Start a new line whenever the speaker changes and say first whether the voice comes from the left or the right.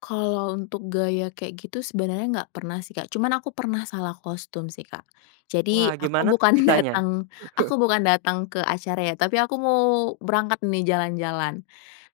left: Kalau untuk gaya kayak gitu sebenarnya gak pernah sih, Kak, cuman aku pernah salah kostum sih, Kak.
right: Wah
left: Jadi aku
right: gimana tuh
left: bukan
right: ceritanya?
left: datang aku bukan datang ke acara ya, tapi aku mau berangkat nih jalan-jalan.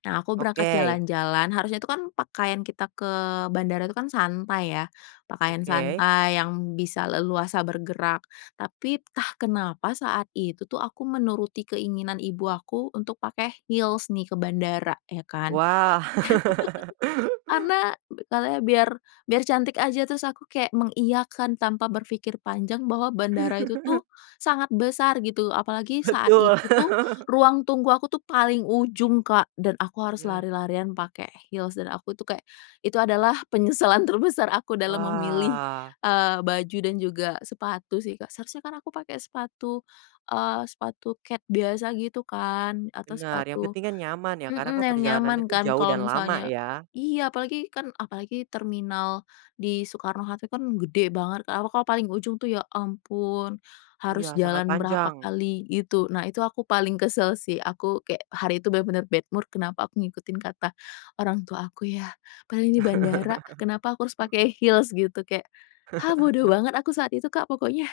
left: Nah, aku berangkat
right: Oke.
left: jalan-jalan, harusnya itu kan pakaian kita ke bandara itu kan santai ya, pakaian
right: Oke.
left: santai yang bisa leluasa bergerak, tapi entah kenapa saat itu tuh aku menuruti keinginan ibu aku untuk pakai heels nih ke bandara ya kan,
right: Wah.
left: karena be katanya biar biar cantik aja, terus aku kayak mengiyakan tanpa berpikir panjang bahwa bandara itu tuh sangat besar gitu apalagi saat
right: Betul.
left: itu tuh ruang tunggu aku tuh paling ujung, Kak, dan aku harus
right: Iya.
left: lari-larian pakai heels dan aku tuh kayak, itu adalah penyesalan terbesar aku dalam memilih,
right: Wah.
left: eee, baju dan juga sepatu sih, Kak. Seharusnya kan aku pakai sepatu, eee, sepatu kets biasa gitu kan atau
right: Benar, yang
left: sepatu
right: penting kan nyaman ya karena
left: mhm,
right: kan
left: yang
right: perjalanannya
left: nyaman
right: tuh
left: kan
right: jauh
left: kalau
right: dan lama
left: misalnya
right: ya.
left: iya, apalagi kan apalagi terminal di Soekarno Hatta kan gede banget, apalagi kalau paling ujung tuh ya ampun harus
right: Iya sangat
left: jalan berapa
right: panjang.
left: kali gitu. Nah itu aku paling kesel sih, aku kayak hari itu bener-bener bad mood kenapa aku ngikutin kata orang tua aku ya, padahal ini bandara, kenapa aku harus pakai heels gitu kayak, ah bodoh banget aku saat itu, Kak, pokoknya.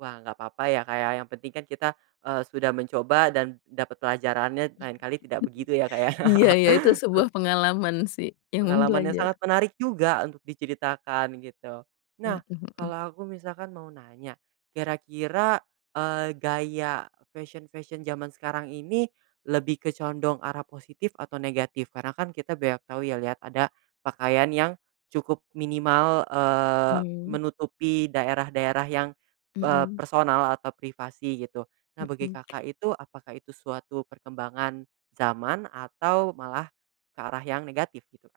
right: Wah, gak papa ya, Kak, ya, yang penting kan kita, eee, sudah mencoba dan dapat pelajarannya, lain kali tidak begitu ya, Kak, ya.
left: Iya iya, itu sebuah pengalaman sih, emang
right: Pengalaman yang
left: belajar.
right: sangat menarik juga untuk diceritakan gitu.
left: Mhm
right: Nah,
left: mhm.
right: kalau aku misalkan mau nanya, kira-kira, eee, gaya fashion-fashion zaman sekarang ini lebih ke condong arah positif atau negatif? Karena kan kita banyak tau ya lihat ada pakaian yang cukup minimal, eee,
left: Mmm.
right: menutupi daerah-daerah yang, eee,
left: Mmm.
right: personal atau privasi gitu, nah bagi
left: Mmm.
right: Kakak itu apakah itu suatu perkembangan zaman atau malah ke arah yang negatif, gitu, Kak?